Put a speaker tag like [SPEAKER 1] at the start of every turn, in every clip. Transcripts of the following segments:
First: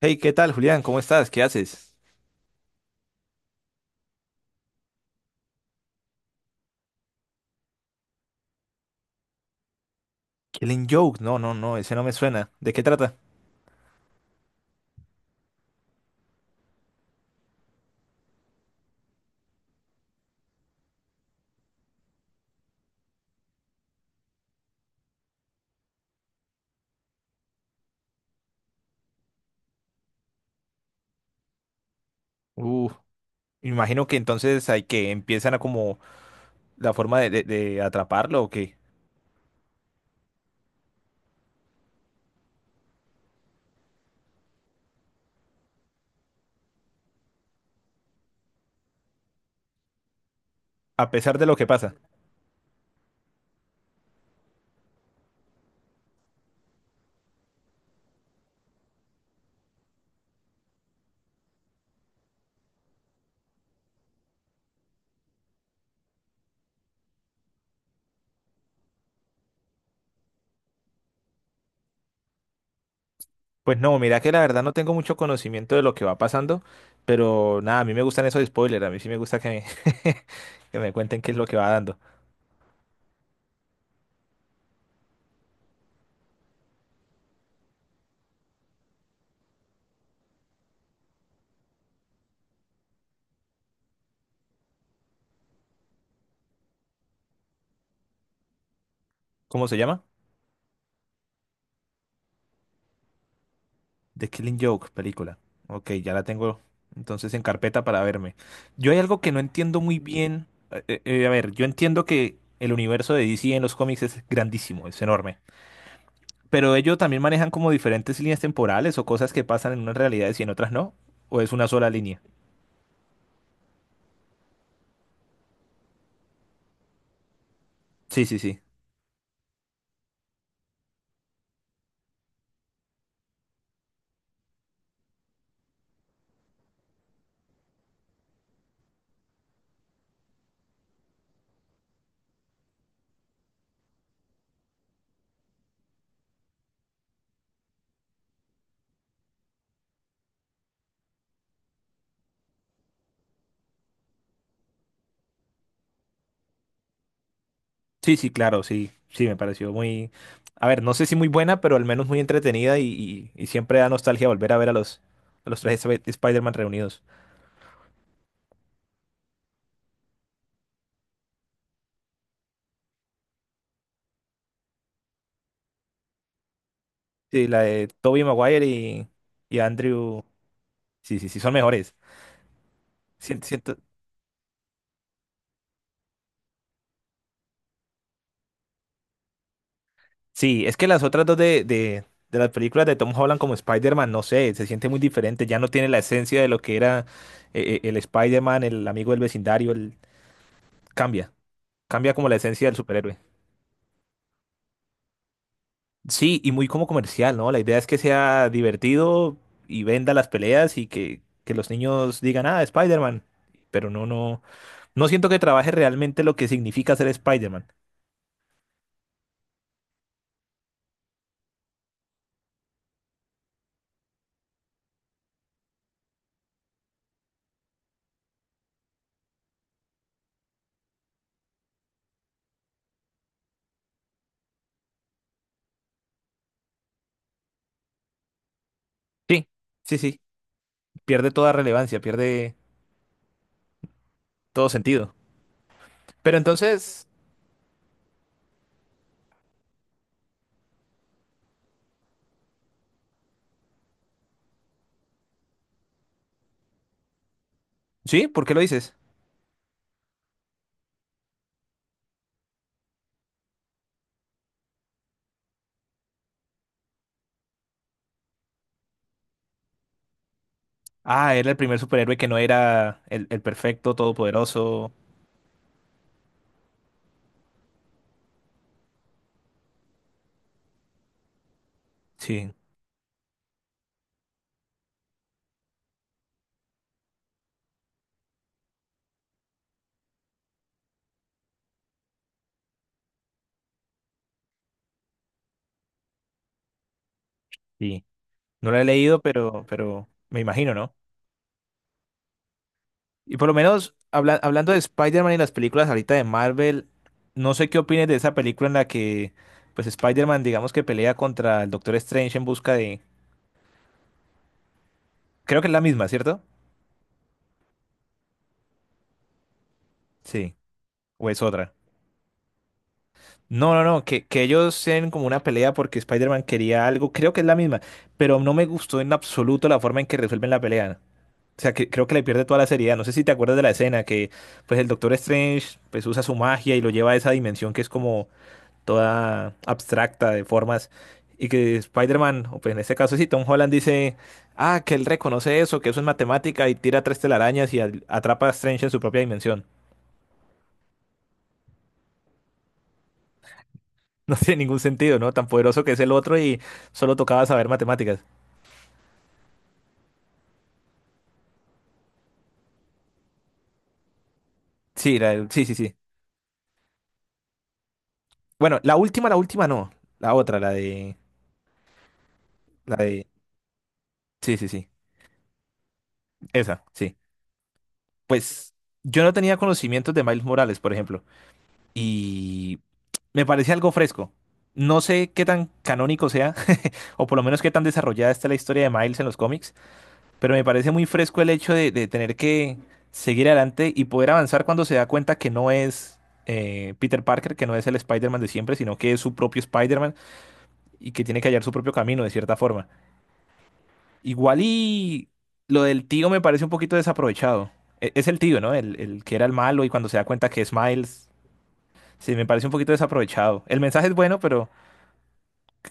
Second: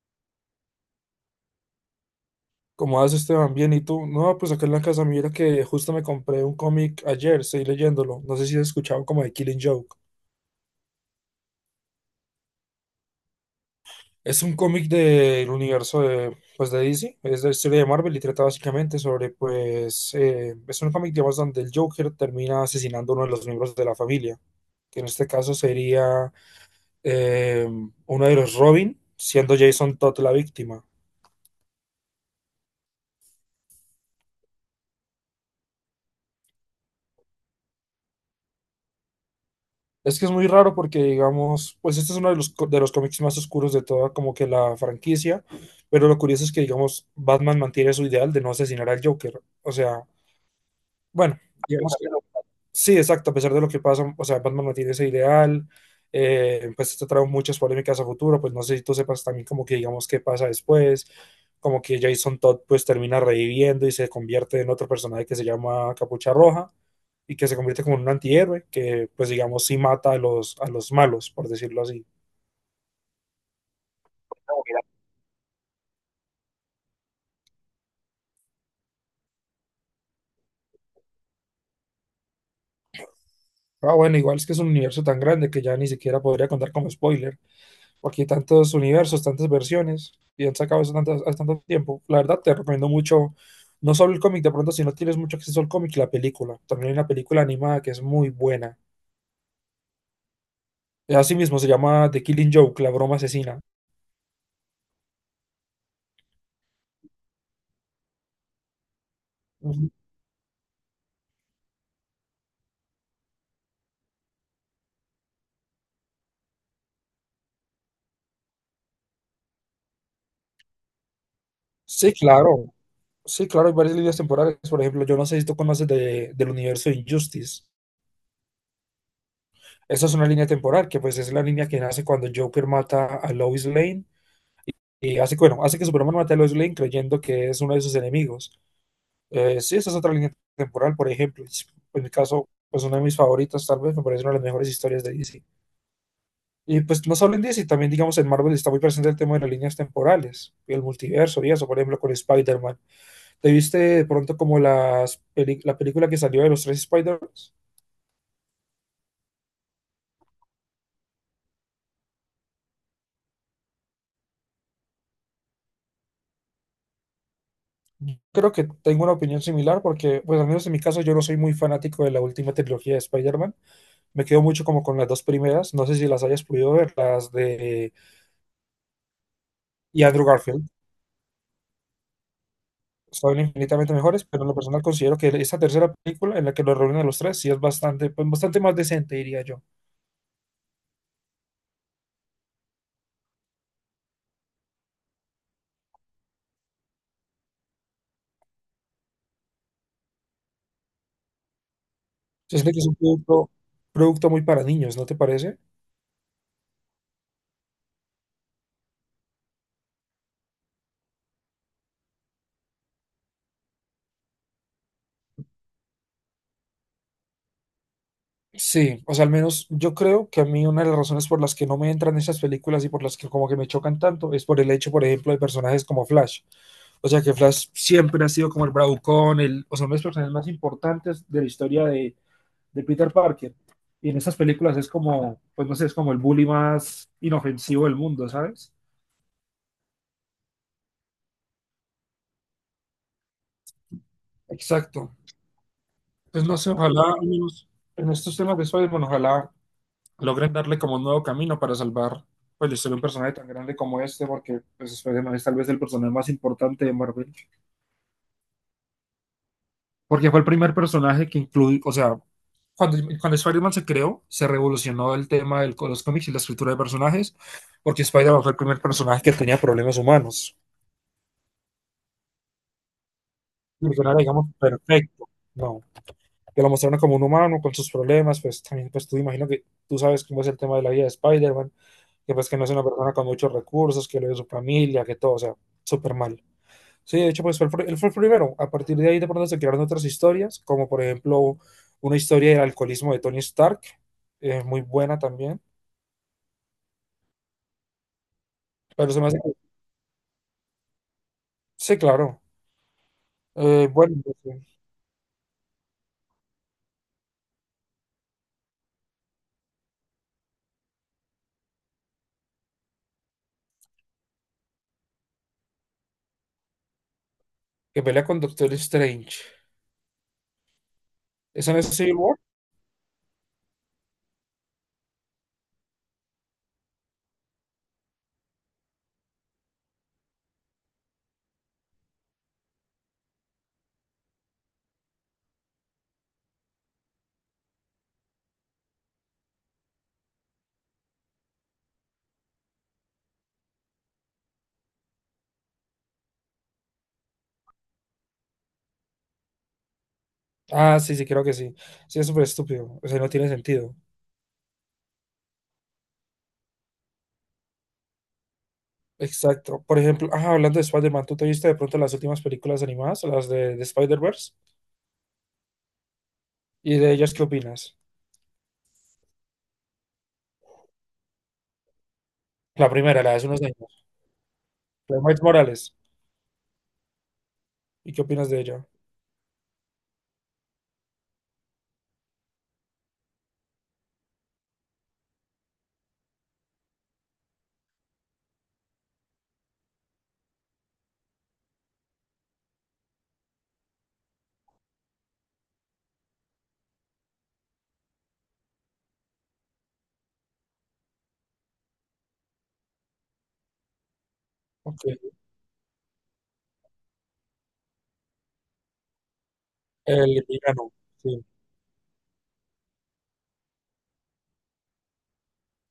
[SPEAKER 1] Hey, ¿qué tal, Julián? ¿Cómo estás? ¿Qué haces?
[SPEAKER 2] ¿Cómo vas, Esteban? Bien, ¿y tú? No, pues acá en la casa, mira que justo me compré un cómic ayer, estoy leyéndolo. No sé si has escuchado como de Killing Joke.
[SPEAKER 1] Killing Joke. No, no, no, ese no me suena. ¿De qué trata?
[SPEAKER 2] Es un cómic del universo de, pues, de DC, es la historia de Marvel y trata básicamente sobre, pues, es un cómic, digamos, donde el Joker termina asesinando a uno de los miembros de la familia, que en este caso sería eh, uno de los Robin, siendo Jason Todd la víctima.
[SPEAKER 1] Uh, imagino que entonces hay que empiezan a como la forma de, de atraparlo o qué.
[SPEAKER 2] Es que es muy raro porque, digamos, pues este es uno de los, de los cómics más oscuros de toda como que la franquicia, pero lo curioso es que, digamos, Batman mantiene su ideal de no asesinar al Joker. O sea,
[SPEAKER 1] A pesar
[SPEAKER 2] bueno,
[SPEAKER 1] de lo que pasa.
[SPEAKER 2] digamos que... Sí, exacto, a pesar de lo que pasa, o sea, Batman no tiene ese ideal, pues esto trae muchas polémicas a futuro, pues no sé si tú sepas también como que digamos qué pasa después, como que Jason Todd pues termina reviviendo y se convierte en otro personaje que se llama Capucha Roja y que se convierte como en un antihéroe, que pues digamos sí mata a los malos, por decirlo así.
[SPEAKER 1] Pues no, mira que la verdad no tengo mucho conocimiento de lo que va pasando, pero nada, a mí me gustan esos spoilers, a mí sí me gusta que me, que me cuenten qué es lo que va dando.
[SPEAKER 2] Ah, bueno, igual es que es un universo tan grande que ya ni siquiera podría contar como spoiler. Porque hay tantos universos, tantas versiones, y han sacado eso tanto, hace tanto tiempo. La verdad, te recomiendo mucho, no solo el cómic, de pronto, si no tienes mucho acceso al cómic, la película. También hay una película animada que es muy buena.
[SPEAKER 1] ¿Cómo se llama?
[SPEAKER 2] Así mismo se llama The Killing Joke, la broma asesina.
[SPEAKER 1] The Killing Joke, película. Ok, ya la tengo entonces en carpeta para verme. Yo hay algo que no entiendo
[SPEAKER 2] Ujú.
[SPEAKER 1] muy bien. A ver, yo entiendo que el universo de DC en los cómics es grandísimo, es enorme. Pero ellos también manejan como diferentes líneas temporales o cosas que pasan en unas realidades y en otras no. ¿O es una sola
[SPEAKER 2] Sí,
[SPEAKER 1] línea?
[SPEAKER 2] claro. Sí, claro, hay varias líneas temporales. Por ejemplo, yo no sé si tú conoces del universo de Injustice.
[SPEAKER 1] Sí, sí, sí.
[SPEAKER 2] Esa es una línea temporal que pues es la línea que nace cuando Joker mata a Lois Lane y hace, bueno, hace que Superman mate a Lois Lane creyendo que es uno de sus enemigos. Sí, esa es otra línea temporal, por ejemplo. En mi caso, pues una de mis favoritas, tal vez, me parece una de las mejores historias de DC. Y pues no solo en DC, también digamos en Marvel está muy presente el tema de las líneas temporales y el multiverso y eso, por ejemplo, con Spider-Man. ¿Te viste de pronto como las la película que salió de los tres spider man?
[SPEAKER 1] Sí, sí, claro, sí. Sí, me pareció muy... A ver, no sé si muy buena, pero al menos muy entretenida y siempre da nostalgia volver a ver a los tres Spider-Man reunidos.
[SPEAKER 2] Creo que tengo una opinión similar porque, pues al menos en mi caso, yo no soy muy fanático de la última trilogía de Spider-Man. Me quedo mucho como con las dos primeras. No sé si las hayas podido ver, las
[SPEAKER 1] Sí, la de
[SPEAKER 2] de...
[SPEAKER 1] Tobey Maguire y
[SPEAKER 2] Y
[SPEAKER 1] Andrew.
[SPEAKER 2] Andrew Garfield.
[SPEAKER 1] Sí, sí, sí, son mejores.
[SPEAKER 2] Son
[SPEAKER 1] Siento, siento-
[SPEAKER 2] infinitamente mejores, pero en lo personal considero que esta tercera película en la que los reúnen a los tres sí es bastante, pues, bastante más decente, diría yo.
[SPEAKER 1] Sí, es que las otras dos de, de las películas de Tom Holland como Spider-Man, no sé, se siente muy diferente. Ya no tiene la esencia de lo que era el Spider-Man, el amigo del vecindario. El... Cambia, cambia como la
[SPEAKER 2] Se
[SPEAKER 1] esencia
[SPEAKER 2] siente
[SPEAKER 1] del
[SPEAKER 2] que es un
[SPEAKER 1] superhéroe.
[SPEAKER 2] producto, producto muy para niños, ¿no te parece?
[SPEAKER 1] Sí, y muy como comercial, ¿no? La idea es que sea divertido y venda las peleas y que los niños digan, ah, Spider-Man. Pero no, no, no siento que trabaje realmente lo que significa ser Spider-Man.
[SPEAKER 2] Sí, o sea, al menos yo creo que a mí una de las razones por las que no me entran esas películas y por las que como que me chocan tanto es por el hecho, por ejemplo, de personajes como Flash. O sea, que Flash siempre ha sido como el bravucón, el, o sea, uno de los personajes más importantes de la historia de Peter Parker. Y en estas películas es como, pues no sé, es como el bully más inofensivo del mundo, ¿sabes?
[SPEAKER 1] Sí, sí, sí. Pierde toda relevancia, pierde todo sentido.
[SPEAKER 2] Exacto.
[SPEAKER 1] Pero
[SPEAKER 2] Pues no sé, ojalá,
[SPEAKER 1] entonces,
[SPEAKER 2] al menos en estos temas de Spider-Man, bueno, ojalá logren darle como un nuevo camino para salvar pues, la historia de un personaje tan grande como este, porque pues, Spider-Man es tal vez el personaje más importante de Marvel.
[SPEAKER 1] ¿sí? ¿Por qué lo dices?
[SPEAKER 2] Porque fue el primer personaje que incluye, o sea, cuando Spider-Man se creó, se revolucionó el tema de los cómics y la escritura de personajes, porque Spider-Man fue el primer personaje que tenía problemas humanos.
[SPEAKER 1] Ah, era el primer superhéroe que no era el perfecto,
[SPEAKER 2] Porque no era, digamos,
[SPEAKER 1] todopoderoso.
[SPEAKER 2] perfecto, no. Que lo mostraron como un humano con sus problemas, pues también, pues tú imagino que tú sabes cómo es el tema de la vida de Spider-Man, que pues
[SPEAKER 1] Sí,
[SPEAKER 2] que no es una persona con muchos recursos, que lo de su familia, que todo, o sea, súper mal. Sí, de hecho, pues fue el, él fue el primero. A partir de ahí, de pronto se crearon otras historias, como por ejemplo una historia del alcoholismo de Tony Stark, muy buena también.
[SPEAKER 1] sí. No lo he
[SPEAKER 2] Pero
[SPEAKER 1] leído,
[SPEAKER 2] se me hace.
[SPEAKER 1] pero me imagino, ¿no?
[SPEAKER 2] Sí, claro.
[SPEAKER 1] Y por lo
[SPEAKER 2] Eh,
[SPEAKER 1] menos,
[SPEAKER 2] bueno, pues, eh,
[SPEAKER 1] hablando de Spider-Man y las películas ahorita de Marvel, no sé qué opines de esa película en la que, pues, Spider-Man, digamos que pelea contra el Doctor Strange en busca de... Creo que es la misma, ¿cierto?
[SPEAKER 2] que pelea con Doctor Strange.
[SPEAKER 1] Sí. ¿O es
[SPEAKER 2] ¿Eso
[SPEAKER 1] otra?
[SPEAKER 2] no es Civil War?
[SPEAKER 1] No, no, no, que ellos tienen como una pelea porque Spider-Man quería algo, creo que es la misma, pero no me gustó en absoluto la forma en que resuelven la pelea. O sea, que creo que le pierde toda la seriedad. No sé si te acuerdas de la escena que pues el Doctor Strange pues usa su magia y lo lleva a esa dimensión que es como toda abstracta de formas y que Spider-Man, o pues en este caso sí, Tom Holland dice, ah, que él reconoce eso, que eso es matemática y tira tres telarañas y atrapa a Strange en su propia dimensión.
[SPEAKER 2] Ah, sí, sí, creo que sí. Sí, es súper estúpido. O sea, no tiene sentido.
[SPEAKER 1] No tiene ningún sentido, ¿no? Tan poderoso que es el otro y solo tocaba saber matemáticas.
[SPEAKER 2] Exacto. Por ejemplo, ah, hablando de Spider-Man, ¿tú te viste de pronto las últimas películas animadas, las de Spider-Verse?
[SPEAKER 1] Sí, sí, sí, sí.
[SPEAKER 2] ¿Y de ellas qué opinas?
[SPEAKER 1] Bueno, la última no. La otra,
[SPEAKER 2] La
[SPEAKER 1] la
[SPEAKER 2] primera,
[SPEAKER 1] de,
[SPEAKER 2] la de hace unos años,
[SPEAKER 1] sí, sí, sí.
[SPEAKER 2] la de Miles Morales.
[SPEAKER 1] Esa, sí.
[SPEAKER 2] ¿Y qué opinas de
[SPEAKER 1] Pues
[SPEAKER 2] ella?
[SPEAKER 1] yo no tenía conocimientos de Miles Morales, por ejemplo, y me parece algo fresco. No sé qué tan canónico sea, o por lo menos qué tan desarrollada está la historia de Miles en los cómics, pero me parece muy fresco el hecho de tener que seguir adelante y poder avanzar cuando se da cuenta que no es Peter Parker, que no es el Spider-Man de siempre, sino que es su propio Spider-Man y que tiene que hallar su propio camino de cierta forma. Igual
[SPEAKER 2] Ok,
[SPEAKER 1] y lo del tío me parece un poquito desaprovechado. Es el tío, ¿no? El que era el malo y cuando se da
[SPEAKER 2] el
[SPEAKER 1] cuenta que es
[SPEAKER 2] villano,
[SPEAKER 1] Miles,
[SPEAKER 2] sí.
[SPEAKER 1] sí, me parece un poquito desaprovechado. El mensaje es bueno, pero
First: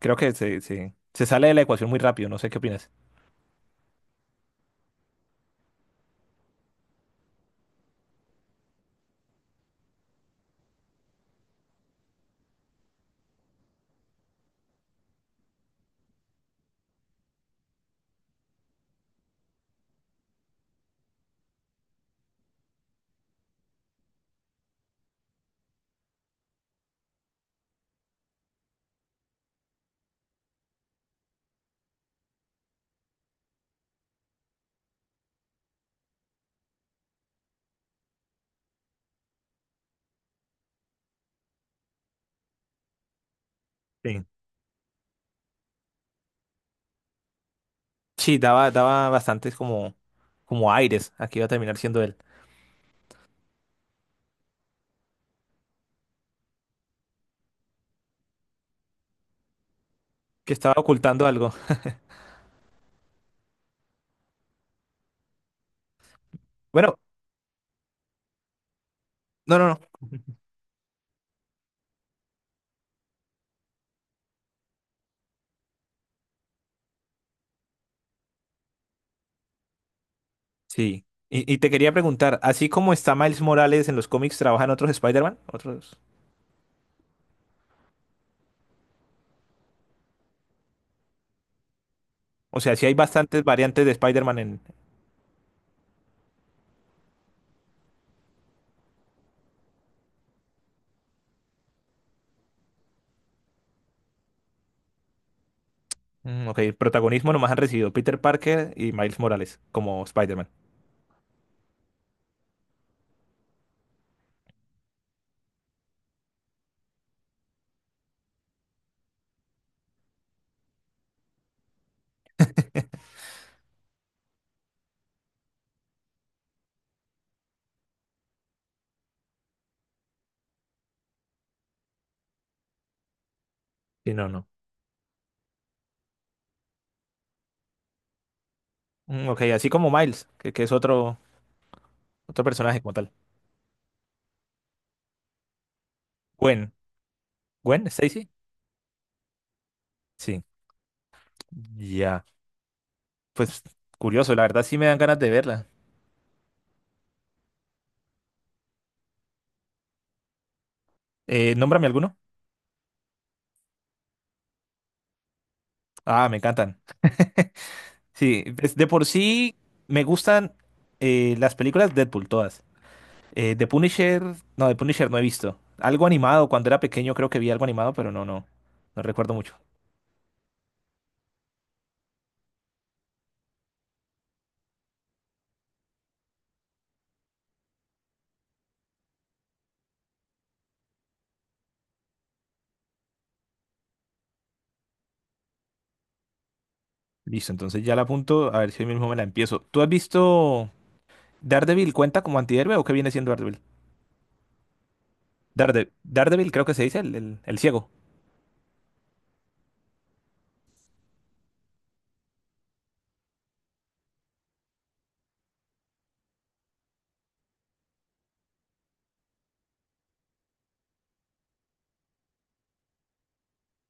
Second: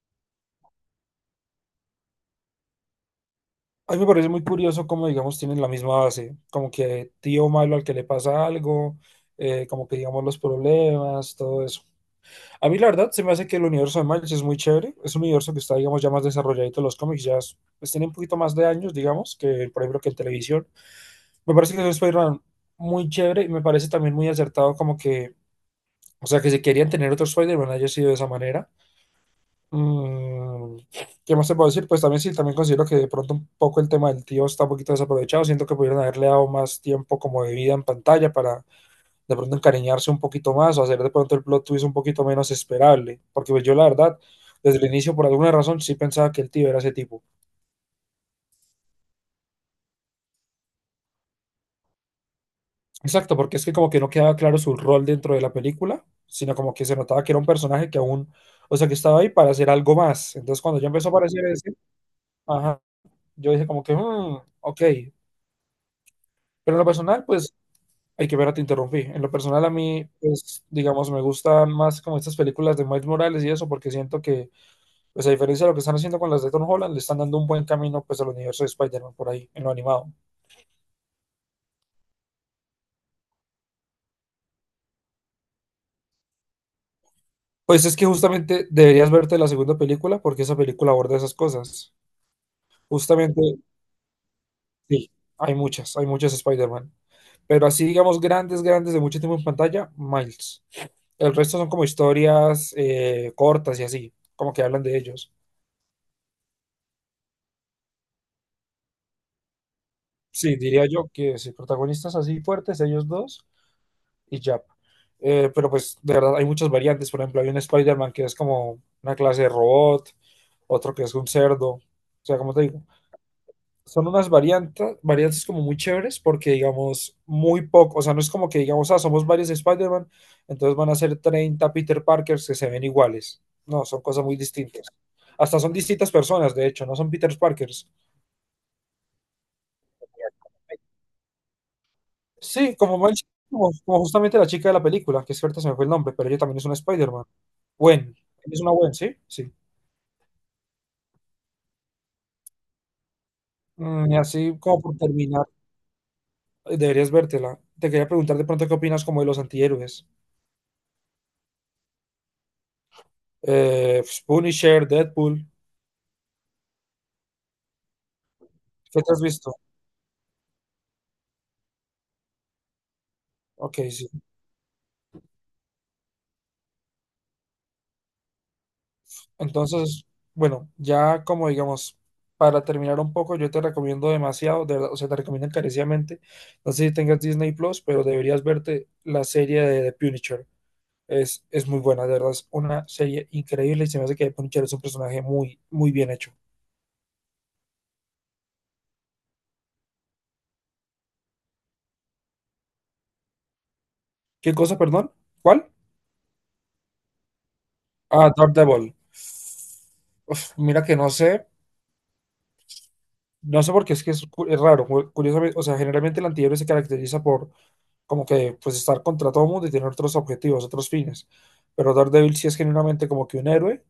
[SPEAKER 1] creo que se sale de la ecuación muy rápido, no sé qué opinas.
[SPEAKER 2] A mí me parece muy curioso cómo, digamos, tienen la misma base. Como que tío malo al que le pasa algo, como que, digamos, los problemas, todo eso. A mí la verdad se me hace que el universo de Miles es muy chévere, es un universo que está, digamos, ya más desarrolladito en los cómics, pues tiene un poquito más de años, digamos, que por ejemplo que en televisión. Me parece que es un Spider-Man muy chévere y me parece también muy acertado como que, o sea, que si querían tener otro Spider-Man haya sido de esa manera. Mm, ¿Qué más te puedo decir? Pues también sí, también considero que de pronto un poco el tema del tío está un poquito desaprovechado, siento que pudieran haberle dado más tiempo como de vida en pantalla para de pronto encariñarse un poquito más o hacer de pronto el plot twist un poquito menos esperable, porque pues yo la verdad,
[SPEAKER 1] Sí.
[SPEAKER 2] desde el inicio por alguna razón sí pensaba que el tío era ese tipo.
[SPEAKER 1] Sí, daba, daba bastantes como, como aires a que iba a terminar siendo él,
[SPEAKER 2] Exacto, porque es que como que no quedaba claro su rol dentro de la película, sino como que se notaba que era un personaje que aún, o sea, que estaba ahí para hacer algo más.
[SPEAKER 1] que
[SPEAKER 2] Entonces
[SPEAKER 1] estaba
[SPEAKER 2] cuando ya empezó a
[SPEAKER 1] ocultando
[SPEAKER 2] aparecer
[SPEAKER 1] algo.
[SPEAKER 2] ese, ajá, yo dije como que, "Mm, ok, pero en lo
[SPEAKER 1] Bueno,
[SPEAKER 2] personal, pues...". Hay que ver, te interrumpí. En lo
[SPEAKER 1] no,
[SPEAKER 2] personal,
[SPEAKER 1] no,
[SPEAKER 2] a
[SPEAKER 1] no.
[SPEAKER 2] mí, pues, digamos, me gustan más como estas películas de Miles Morales y eso, porque siento que pues a diferencia de lo que están haciendo con las de Tom Holland, le están dando un buen camino pues al universo de Spider-Man por ahí, en lo animado.
[SPEAKER 1] Sí. Y te quería preguntar, así como está Miles Morales en los cómics, ¿trabajan otros Spider-Man? Otros.
[SPEAKER 2] Pues es que justamente deberías verte la segunda película porque esa película aborda esas cosas.
[SPEAKER 1] O sea, sí hay
[SPEAKER 2] Justamente,
[SPEAKER 1] bastantes variantes de Spider-Man en,
[SPEAKER 2] sí, hay muchas Spider-Man. Pero así, digamos, grandes, grandes de mucho tiempo en pantalla, Miles. El resto son como historias cortas y así, como que hablan de ellos.
[SPEAKER 1] mm, ok, protagonismo nomás han recibido Peter Parker y Miles Morales como Spider-Man.
[SPEAKER 2] Sí, diría yo que sí, protagonistas así fuertes, ellos dos, y ya. Pero pues de verdad hay muchas variantes. Por ejemplo, hay un Spider-Man que es como una clase de robot, otro que es un cerdo. O sea, como te digo, son unas variantes, variantes como muy chéveres porque digamos muy poco, o sea, no es como que digamos, ah, somos varios Spider-Man, entonces van a ser 30 Peter Parkers que se ven iguales. No, son
[SPEAKER 1] Sí,
[SPEAKER 2] cosas
[SPEAKER 1] no,
[SPEAKER 2] muy
[SPEAKER 1] no.
[SPEAKER 2] distintas. Hasta son distintas personas, de hecho, no son Peter Parkers.
[SPEAKER 1] Mm, ok, así como Miles, que es otro, otro
[SPEAKER 2] Sí,
[SPEAKER 1] personaje como
[SPEAKER 2] como
[SPEAKER 1] tal.
[SPEAKER 2] Miles- como, como justamente la chica de la película, que es cierto, se me fue el nombre, pero ella también es
[SPEAKER 1] Gwen.
[SPEAKER 2] una Spider-Man.
[SPEAKER 1] ¿Gwen?
[SPEAKER 2] Gwen,
[SPEAKER 1] ¿Stacy?
[SPEAKER 2] es una Gwen, ¿sí? Sí.
[SPEAKER 1] Sí. Ya. Pues
[SPEAKER 2] Mm, y
[SPEAKER 1] curioso, la
[SPEAKER 2] así
[SPEAKER 1] verdad sí
[SPEAKER 2] como
[SPEAKER 1] me
[SPEAKER 2] por
[SPEAKER 1] dan ganas de
[SPEAKER 2] terminar,
[SPEAKER 1] verla.
[SPEAKER 2] deberías vértela. Te quería preguntar de pronto qué opinas como de los antihéroes.
[SPEAKER 1] Nómbrame alguno.
[SPEAKER 2] Pues, Punisher, Deadpool,
[SPEAKER 1] Ah, me encantan. Sí, pues, de
[SPEAKER 2] ¿qué
[SPEAKER 1] por
[SPEAKER 2] te has visto?
[SPEAKER 1] sí me gustan las películas Deadpool, todas. Eh, The
[SPEAKER 2] Ok, sí.
[SPEAKER 1] Punisher, no, The Punisher no he visto. Algo animado, cuando era pequeño creo que vi algo animado, pero no, no, no recuerdo mucho.
[SPEAKER 2] Entonces, bueno, ya como digamos, para terminar un poco, yo te recomiendo demasiado, de verdad, o sea, te recomiendo encarecidamente. No sé si tengas Disney Plus, pero deberías verte la serie de The Punisher. Es muy buena, de verdad, es una serie increíble y se me hace que Punisher es un personaje muy, muy bien hecho.
[SPEAKER 1] Listo, entonces ya la apunto, a ver si hoy mismo me la empiezo. ¿Tú has visto Daredevil cuenta como antihéroe o qué viene siendo Daredevil?
[SPEAKER 2] ¿Qué cosa, perdón? ¿Cuál?
[SPEAKER 1] Daredevil creo que se dice el, el ciego.
[SPEAKER 2] Ah, Daredevil. Uf, mira que no sé, no sé por qué es que es, es raro, curiosamente, o sea, generalmente el antihéroe se caracteriza por como que pues estar contra todo mundo y tener otros objetivos, otros fines, pero Daredevil sí es genuinamente como que un héroe,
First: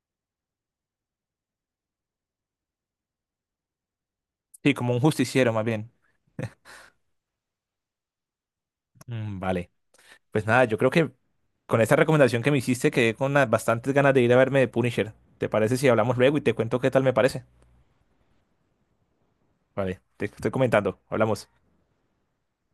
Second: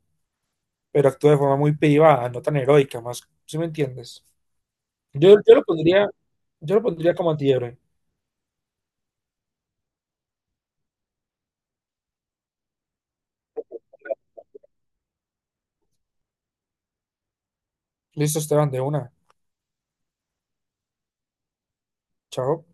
[SPEAKER 2] pero actúa de forma muy privada, no tan heroica, más, ¿si me entiendes?
[SPEAKER 1] Sí, como un
[SPEAKER 2] Yo,
[SPEAKER 1] justiciero
[SPEAKER 2] yo lo
[SPEAKER 1] más bien.
[SPEAKER 2] pondría, yo lo pondría como antihéroe.
[SPEAKER 1] Mm, vale, pues nada, yo creo que con esta recomendación que me hiciste quedé con unas bastantes ganas de ir a verme de Punisher. ¿Te parece si hablamos luego y te cuento qué tal me parece?
[SPEAKER 2] Listo, Esteban, de una.
[SPEAKER 1] Vale, te estoy comentando, hablamos.
[SPEAKER 2] Chao.